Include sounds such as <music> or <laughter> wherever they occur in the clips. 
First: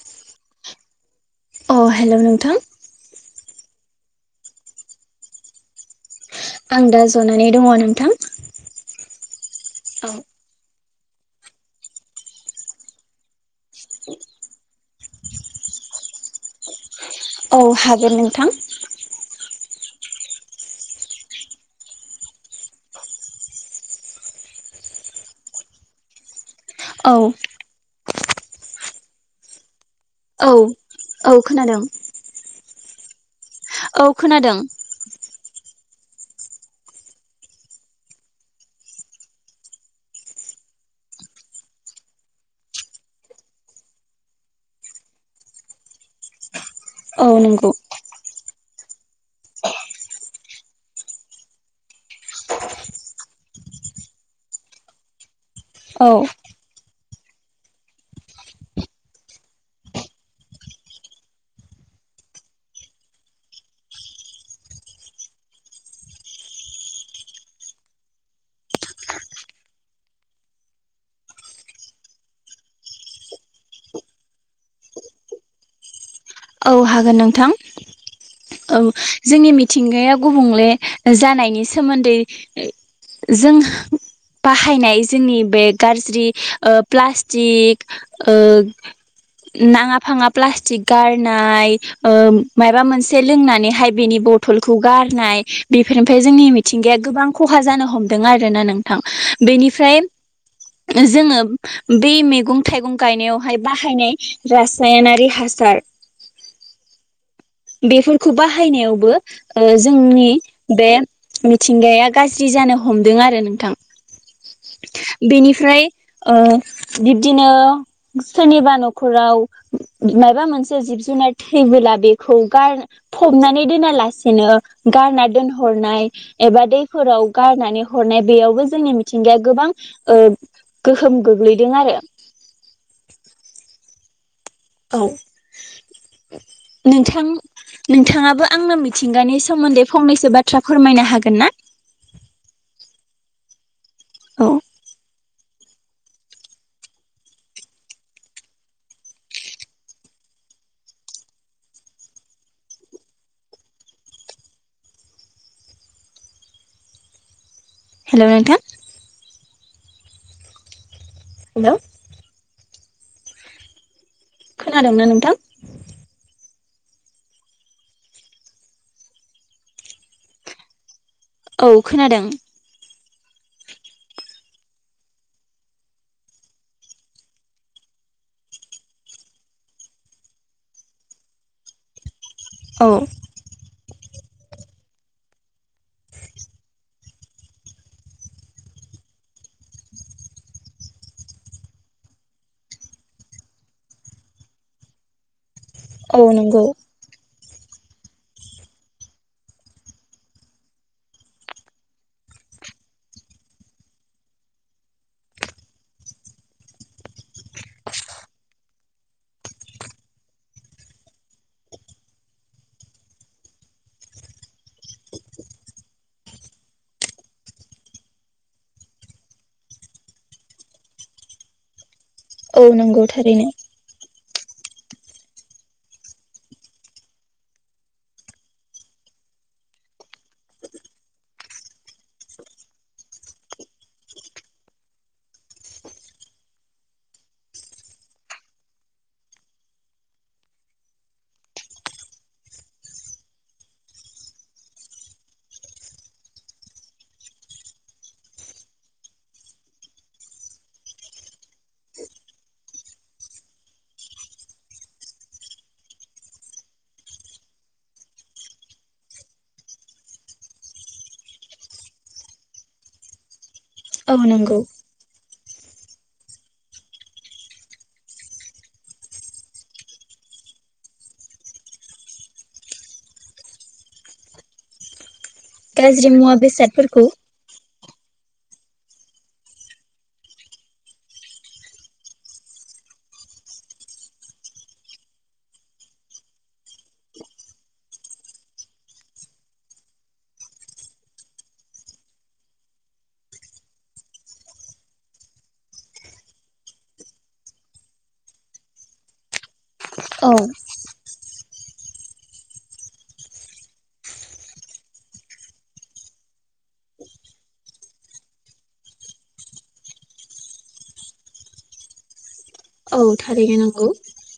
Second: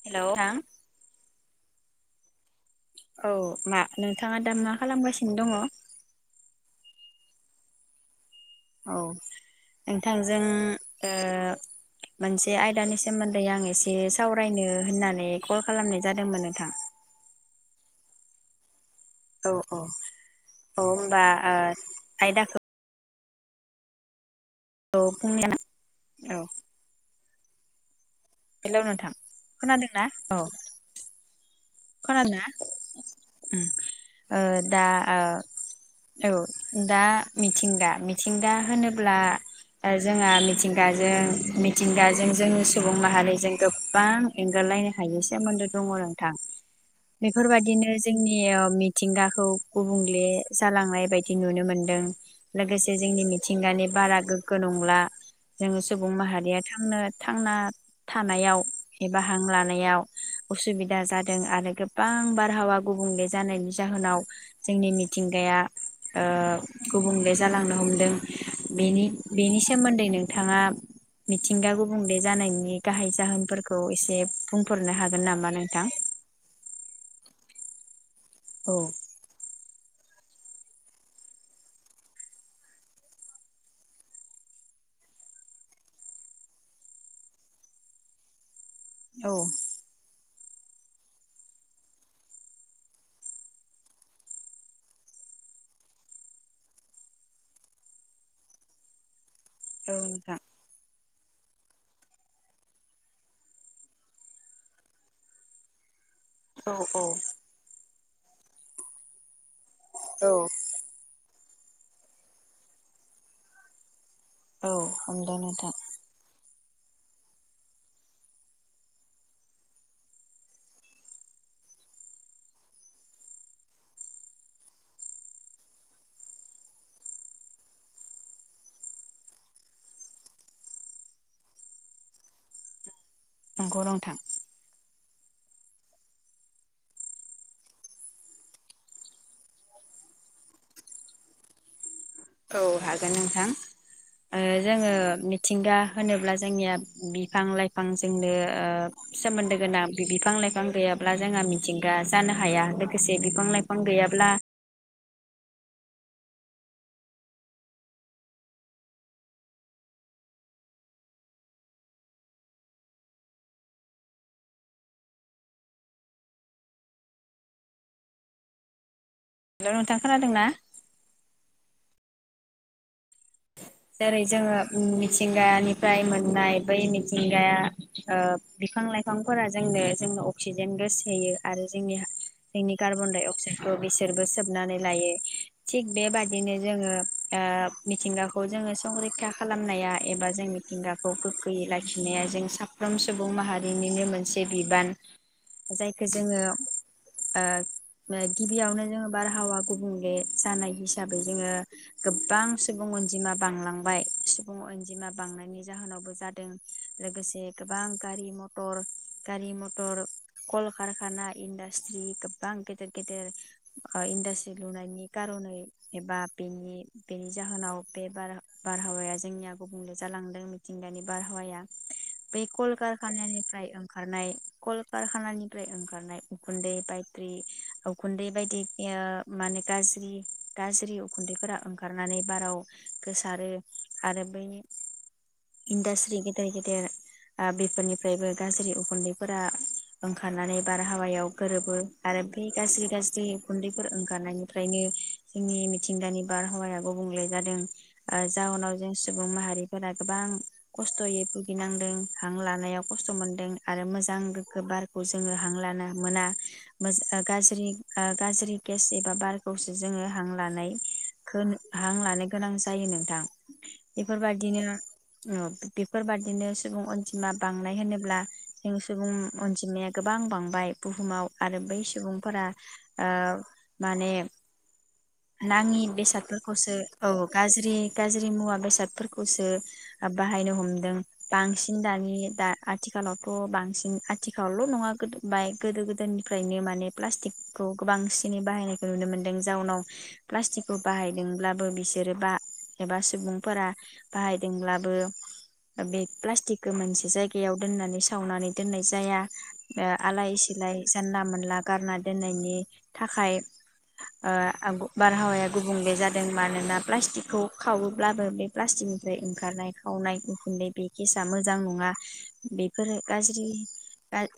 हेल थां अ हेल नोंथां औ मा नोंथाङा दा मा खालामगासिनो दङ? आं दा जनानै दङ नोंथां औ नोंथांजों ओ मोनसे आयदानि सोमोन्दै आं ए से सावरायनो होननानै कल खालामनाय जादोंमोन नोंथां। औ हागोन नोंथां अ अ अ होमबा ओ आयदाखो औ फुंनि <inaudible> औ औ हेल' नोंथां खोनादों औ औ खोनादों। खोनादो ना? उम औ ओ खोनादों दा ओ औ दा मिथिंगा मिथिंगा होनोब्ला ओ जोंहा मिथिंगाजों मिथिंगाजों जोंनि सुबुं माहारिजों गोबां एंगारलायनो हायै सोमोन्दो दङ नोंथां। औ नंगौ बेफोरबादिनो जों नि मिथिंगाखौ गुबुंले जालांनाय बायदि नुनो मोनदों लोगोसे जोंनि मिथिंगानि बारा गोग्गो नंला। जोङो औ सुबुं माहारिया थांनो थांना थानायाव एबा हां लानायाव उसुबिदा जादों आरो गोबां बारहावा गुबुंले जानायनि जाहोनाव जोंनि मिथिंगाया ओ गुबुंले जालांनो हमदों। बेनि बेनि सोमोन्दै नोंथाङा मिथिंगा गुबुंले जानायनि गाहाय जाहोनफोरखौ एसे बुंफोरनो हागोन नामा नोंथां? औ हागोन नोंथां। औ जोंनि मि थिंगाया गुबुंले जानायनि सोमोन्दै जों बाहायनाय जोंनि बे गाज्रि ओ प्लास्टि ओ औ नाङा फाङा प्लास्टिक गारना नाय ओ माइबा मोनसे लोंनानैहाय बेनि बथलखौ गारनाय बेफोरनिफ्राय जोंनि मिथिंगाया गोबां खहा जानो हमदों आरो ना नोंथां। औ बेनिफ्राय नोंथां जोङो बे मैगं, थाइगं गायनायावहाय बाहायनाय रासायनारि हासार। औ औ। बेफोरखौ बाहायनायावबो ओ औ जोंनि बे मिथिंगाया गाज्रि जानो हमदों आरो नोंथां। औ हमदों नोंथां बेनिफ्राय ओ बिब्दिनो सोरनिबा न'खराव माइबा मोनसे जिब जुनार थैबोला बेखौ गार फबनानै दोना लासेनो गारना दोनहरनाय एबा दैफोराव गारनानै हरनाय बेयावबो जोंनि मिथिंगाया गोबां ओ गोहोम गोग्लैदों आरो। नंगौ नोंथां औ नोंथां नोंथाङाबो आंनो मिथिंगानि सोमोन्दै फंनैसो बाथ्रा फोरमायनो हागोन ना? औ हागोन नोंथां। ओ औ जोङो मिथ थिंगा होनोब्ला जोंनिया बिफां, लाइफां जोंनो ओ सोमोन्दो गोनां। बिफां, लाइफां गैयाब्ला जोंहा मिथिंगा जानो हाया। लोगोसे बिफां, लाइफां गैयाब्ला हेल' नोंथां हेलौ खोनादोंना नोंथां? हेल' नोंथां खोनादों ना? औ खोनादों। जेरै जोङो मिथिंगानिफ्राय मोननाय बै मिथिंगाया ओ बिफां, लाइफांफोरा जोंनो जोंनो अक्सिजेन गोसोयो आरो जोंनि जोंनि औ कारबनडाय अकसाडखौ बेस सोरबो सोबनानै लायो। थिग बेबादिनो जोङो ओ मिथिंगा खौ जोङो संरैखा खालामनाया एबा जों मिथिंगाखौ गोगोयै लाखिनाया जों साफ्रोम सुबुं माहारिनिनो मोनसे बिबान। जायखौ औ जोङो नंगौ ओ गिबियावनो जोङो बारहावा गुबुंले जानाय हिसाबै जोङो गोबां सुबुं अनजिमा बांलांबाय, सुबुं अनजिमा बांनायनि जाहोनावबो जादों। लोगोसे गोबां गारि मथर गारि मथर, कलकारखाना, इन्डास्ट्रि गोबां गेदेर गेदेर ओ इन्डास्ट्रि लुनायनि खार'नै एबा बेनि बेनि जाहोनाव। बे बार बारहावाया जोंनिया गुबुंले जालांदों मिथिंगानि बारहावाया। बे औ कल नंगौ थारैनो कारखानानिफ्राय ओंखारनाय। कलकारखानानिफ्राय ओंखारनाय उखुन्दै, बायट्रि उखुन्दै बायदि ओ माने गाज्रि गाज्रि उखुन्दैफोरा ओंखारनानै बाराव गोसारो आरो बैनि इन्डास्ट्रि गेदेर गेदेर आ बेफोरनिफ्रायबो गाज्रि उखुन्दैफोरा ओंखारनानै बारहावायाव गोरोबो आरो बे गाज्रि गाज्रि उखुन्दैफोर ओंखारनायनिफ्रायनो जोंनि मिथिंगानि बारहावाया गुबुंले जादों। ओ जाउनाव जों सुबुं माहारिफोरा गोबां खस्थ'यै भुगिनांदों हां लानायाव खस्थ' मोनदों आरो मोजां गोगो बारखौ जोङो हां लाना मोना मोजां गाज्रि ओ गाज्रि गेस एबा बारखौसो जोङो हां लानायखौ हां लानो गोनां जायो नोंथां। औ नंगौ बेफोरबादिनो। ओ बेफोरबादिनो सुबुं अनजिमा बांनाय होनोब्ला जों सुबुं अनजिमाया गोबां बांबाय बुहुमाव आरो बै सुबुंफोरा ओ माने नाङि गाज्रि मुवा बेसादफोरखौसो बेसादफोरखौ औ गाज्रि। गाज्रि मुवा बेसादफोरखौसो बाहायनो हमदों बांसिन दानि दा आथिखालावथ' बांसिन आथिखालावल' नङा बाय गोदो गोदायनिफ्रायनो माने प्लास्टिकखौ गो बांसिनै बाहायनायखौ नुनो मोन्दों जाउनाव प्लास्टिकखौ बाहायदोंब्लाबो बिसोर बा एबा सुबुंफोरा बाहायदोंब्लाबो बे प्लास्टिकखौ मोनसे जायगायाव दोननानै सावनानै दोननाय जाया आलाय औ सिलाय जानला मोनला गारना दोननायनि थाखाय ओ <unintelligible> बारहावाया गुबुंले जादों मानोना प्लास्टिकखौ खावोब्लाबो बे प्लास्टिकनिफ्राय ओंखारनाय खावनाय उखुन्दै बे गेसआ मोजां नङा बे बेफोर औ गाज्रि थारैनो नंगौ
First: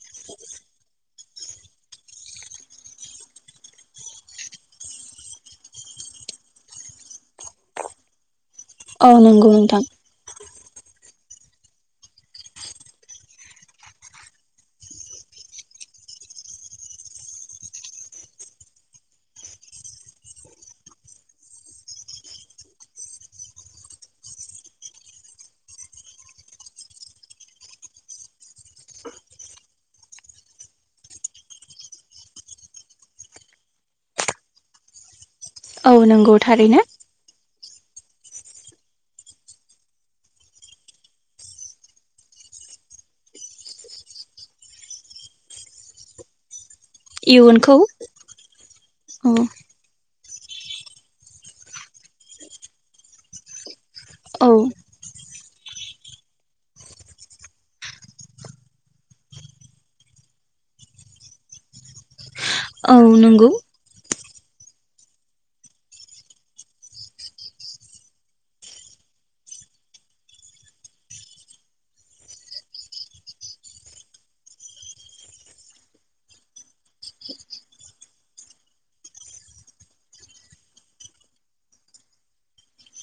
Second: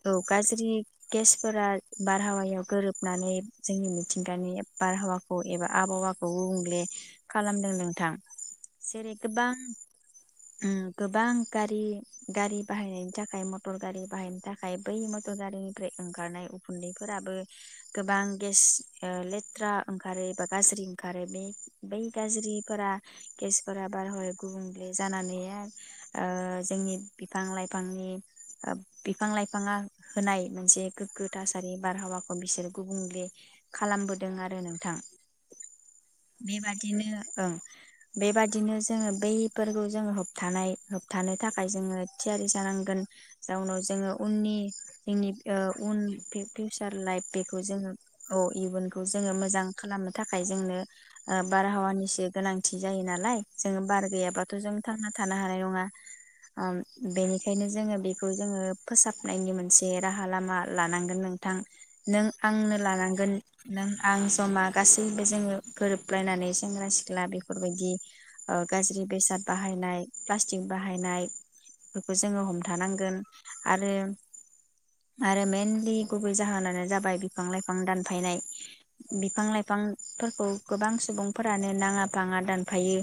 औ। गाज्रि गेसफोरा बारहावायाव गोरोबनानै जोंनि मिथिंगानि बारहावा खौ एबा आबहावाखौ गुबुंले खालामदों नोंथां। औ जेरै गोबां नंगौ नोंथां उम गोबां गारि गारि बाहायनायनि थाखाय मटर गारि बाहायनो थाखाय बै मटर गारिनिफ्राय ओंखारनाय उखुन्दैफोराबो गोबां गेस ओ लेथ्रा ओंखारो बा गाज्रि ओंखारो बे बै गाज्रिफोरा गेसफोरा बारहावाया गुबुंले जानानै ओ जोंनि बिफां लाइफांनि बिफां लाइफाङा होनाय मोनसे गोग्गो थासारि बारहावाखौ बिसोरो गुबुंले खालामबोदों आरो नों थां। औ नंगौ थारैनो। ओं बेबादिनो जोङो बैफोरखौ जोङो होबथानाय होबथानो थाखाय जोङो थियारि जानांगोन जाउनाव जोङो उननि जोंनि ओ उन फिउसार लाइफ बेखौ इयुनखौ जोङो अ इयुनखौ जोङो औ मोजां। नो थाखाय जोंनो ओ बारहावा निसो गोनांथि जायो नालाइ जोंङो बार औ गैयाबाथ जों थांना थानो हानाय नङा ओ बेनिखायनो जोङो बेखौ जोङो फोसाबनायनि मोनसे राहा लामा लानांगोन नोंथां नों आंनो औ लानांगोन नंगौ नों आं समा गासैबो जोङो गोरोबलायनानै सेंग्रा सिख्ला बेफोरबायदि ओ गाज्रि बेसाद बाहायनाय प्लास्टिक बाहायनायफोरखौ जोङो हमथानांगोन आरो आरो मेइनलि गुबै जाहोनानो जाबाय बिफां लाइफां दानफायनाय बिफां लाइ फांफोरखौ गोबां सुबुंफोरानो नाङा फाङा दानफायो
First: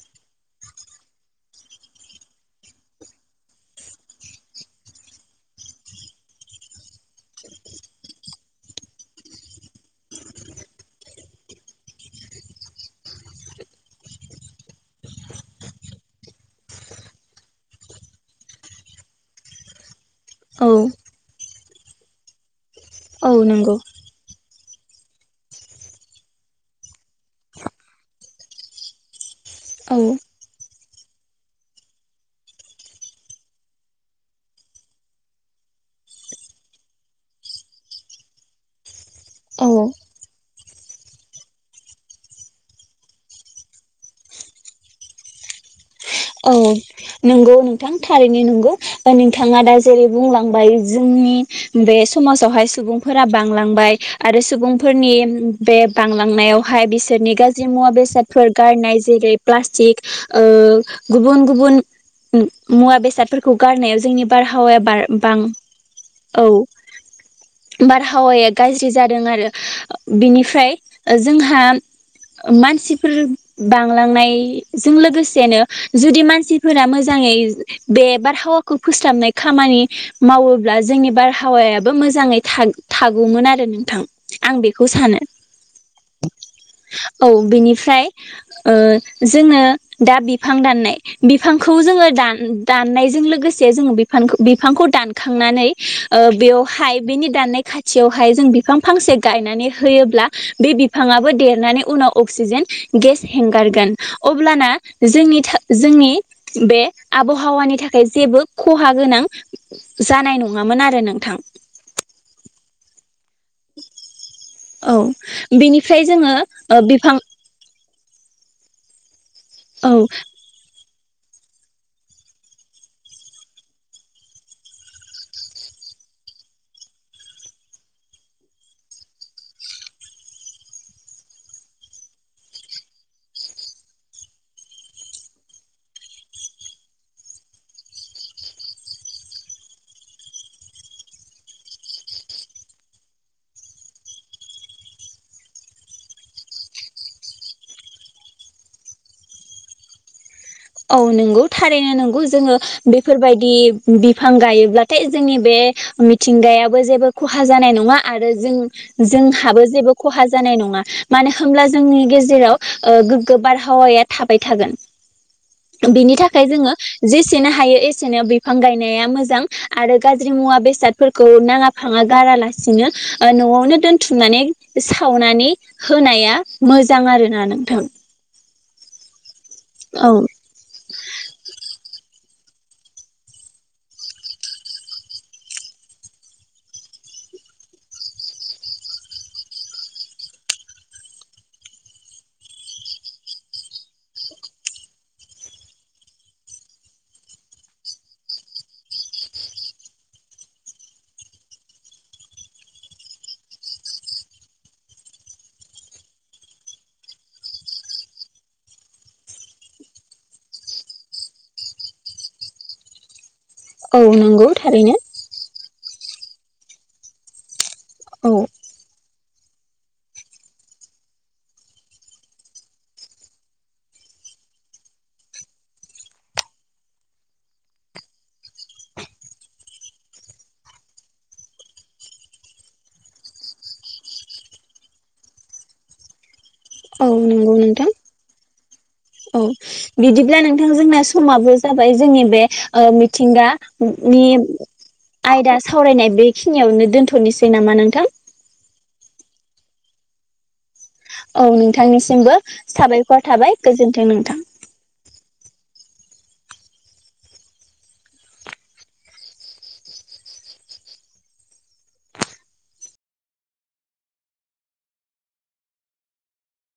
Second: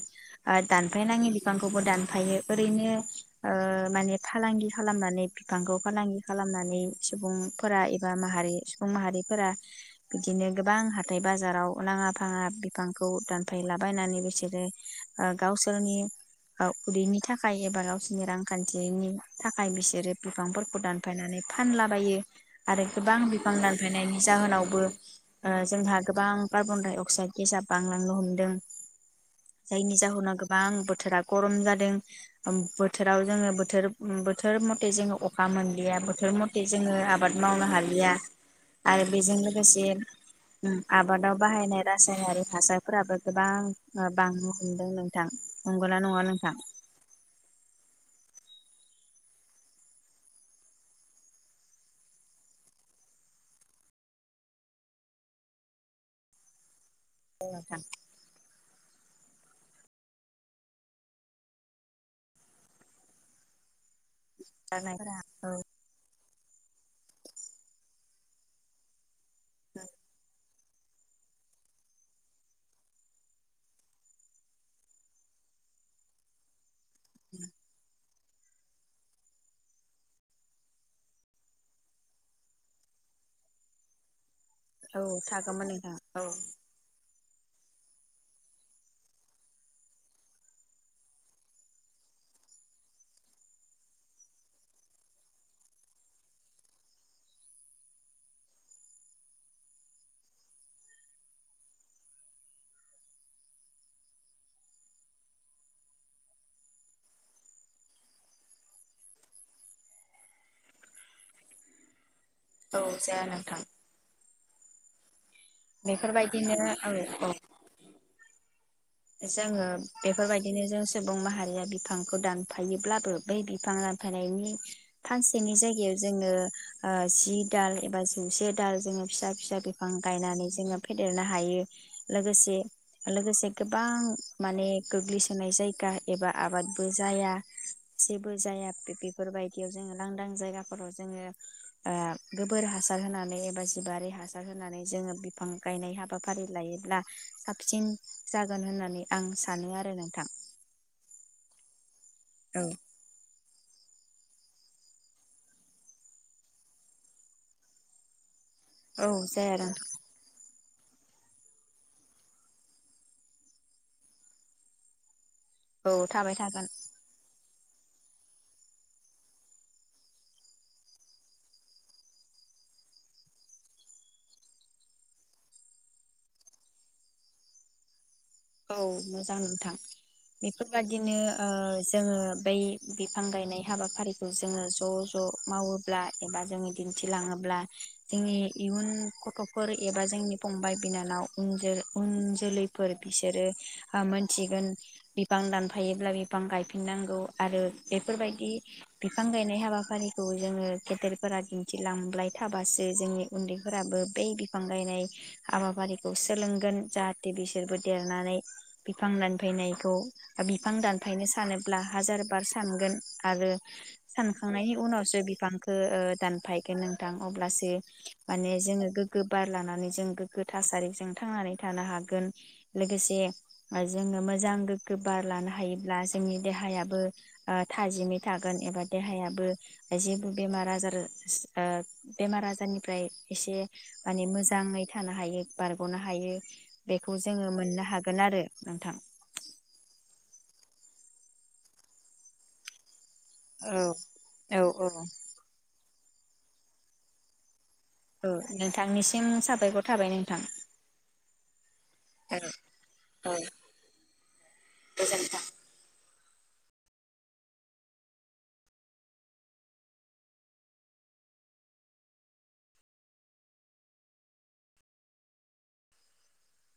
दानफाय नाङि बिफांखौबो दानफायो ओरैनो ओ माने फालांगि खालामनानै बिफांखौ फालांगि खालामनानै सुबुंफोरा एबा माहारि सुबुं माहारिफोरा बिदिनो गोबां हाथाय। बाजाराव लााङा फाङा बिफांखौ दानफायलाबायनानै बिसोरो ओ गावसोरनि ओ उदैनि थाखाय एबा गावसोरनि रांखान्थिनि थाखाय बिसोरो औ बिफांफोरखौ दानफायनानै फानलाबायो आरो गोबां औ बिफां नंगौ दानफायनायनि जाहोनाव। बो ओ जोंहा। गोबां कार्बन डाइ अक्साइद गेस आ बांलांनो हमदों जायनि औ जाहोनाव गोबां बोथोरा गरम जादों बोथोराव जोङो बोथोर बोथोर मथे जोङो अखा मोनलिया बोथोर मथे जोङो आबाद मावनो हालिया आरो बेजों औ लोगोसे। आबादाव बाहायनाय रासायनारि हासारफोराबो गोबां बांनो हमदों नोंथां नंगौना नङा नोंथां? नंगौ नोंथां थारैनो नंगौ नोंथाङा दा जेरै बुंलांबाय जोंनि बे समाजावहाय सुबुंफोरा बांलांबाय आरो सुबुंफोरनि बे बांलांनायावहाय बि नि गाज्रि मुवा बेसादफोर गारनाय। जेरै प्लास्टिक ओ गुबुन-गुबुन मुवा बेसादफोरखौ गारनायाव जोंनि बारहावाया बार गारनायफोरा बां औ औ बारहावाया गाज्रि जाद दों आरो बिनिफ्राय जोंहा मानसिफोर बांलांनायजों लोगोसेनो जुदि मानसि फोरा मोजाङै बे बारहावाखौ फोस्लाबनाय खामानि मावोब्ला जोंनि बारहावायाबो मोजाङै थाग थागौमोन आरो नोंथां आं बेखौ औ सानो थागौमोन नोंथां औ औ बिनिफ्राय ओ जोङो दा बिफां दाननाय बिफांखौ जोङो दान दाननायजों लोगोसे जोङो बिफां बिफांखौ दानखांनानै ओ बेयावहाय बेनि दाननाय खाथियावहाय जों बिफां फांसे गायनानै होयोब्ला बे बिफाङाबो देरनानै उनाव अक्सिजेन गेस हेंगारगोन अब्लाना जोंनि थो जोंनि बे आबहावानि थाखाय जेबो खहा गोनां जानाय नङामोन आरो नोंथां औ जानो थां औ बिनिफ्राय जोङो बिफां औ औ जोङो औ बेफोरबायदिनो जों सुबुं माहारिया बिफांखौ दानफायोब्लाबो बै बिफां दानफायनायनि फानसेनि जायगायाव जोङो जि दाल एबा जौसे दाल जोङो फिसा फिसा बिफां गायनानै जोङो फेदेरनो हायो लोगोसे-लोगोसे गोबां माने गोग्लैसोनाय जायगा एबा आबादबो जाया जेबो जाया बेफोरबायदियाव जोङो लांदां जायगाफोराव जोङो ओ गोबोर हासार होनानै एबा जिबारि हासार होनानै जोङो बिफां गायनाय हाबाफारि लायोब्ला साबसिन जागोन होननानै आं सानो आरो नोंथां औ नंगौ थारैनो नों <unintelligible> जोङो औ बेफोरबायदि बिफां गायोब्लाथाय जोंनि बे मिथिंगायाबो जेबो खहा जानाय नङा आरो जों जाया जोंहाबो नोंथां जेबो खहा जानाय नङा मानो होमब्ला जोंनि गेजेराव ओ गोग्गो बारहावाया थाबाय थागोन। औ बिनि थाबाय थाखाय थागोन जोङो जेसेनो हा थायो एसेनो बिफां गायनाया मोजां आरो गाज्रि मुवा बेसादफोरखौ नाङा फाङा गारालासिनो ओ न'आवनो दोनथुमनानै सावनानै होनाया मोजां आरोना नोंथां। औ मोजां थां औ बेफोरबदिनो ओ जोङो बै बिफां गायनाय हाबाफारिखौ जोङो ज' ज मावोब्ला एबा जोङो दिन्थिलाङोब्ला जोंनि इयुन गथ'फोर एबा जोंनि फंबाय बिनानाव उन जो जोलैफोर बिसोरो मोनथिगोन बिफां दानफायोब्ला बिफां गायफिननांगौ आरो बेफोरबायदि बिफां गायनाय हाबाफारिखौ जोङो गेदेरफोरा दिन्थिलांबाय थाबासो जोंनि उन्दैफोराबो बै बिफां गायनाय हाबाफारिखौ सोलोंगोन जाहाथे बिसोरबो देरनानै बिफां दानफायनायखौ बिफां दानफायनो सानोब्ला हाजार बार सानगोन आरो औ नंगौ सानखांनायनि थारैनो उनावसो बिफांखो ओ दान फायगोन नोंथां अब्लासो औ माने जोङो गोगो बार लानानै जों गोग्गो थासारिजों थांनानै थानो हागोन लोगोसे जोङो मोजां गोग्गो बार लानो हायोब्ला जोंनि देहायाबो ओ थाजिमै थागोन एबा देहायाबो जेबो बेमार आजार ओ बेमार आजारनिफ्राय एसे माने मोजाङै थानो हायो बारग'नो हायो। बेखौ औ जोङो मोननो नोंथां हागोन आरो नोंथां। औ बिदिब्ला नोंथां जोंना समाबो जाबाय जोंनि बे ओ औ मिथिंगानि औ आयदा सावरायनाय बेखिनियावनो दोनथ'नोसै नामा नों औ नों थांनिसिम साबायखर थाबाय नोंथां। औ नोंथांनिसिमबो औ साबायखर औ थाबाय गोजोन्थों नोंथां। <inaudible>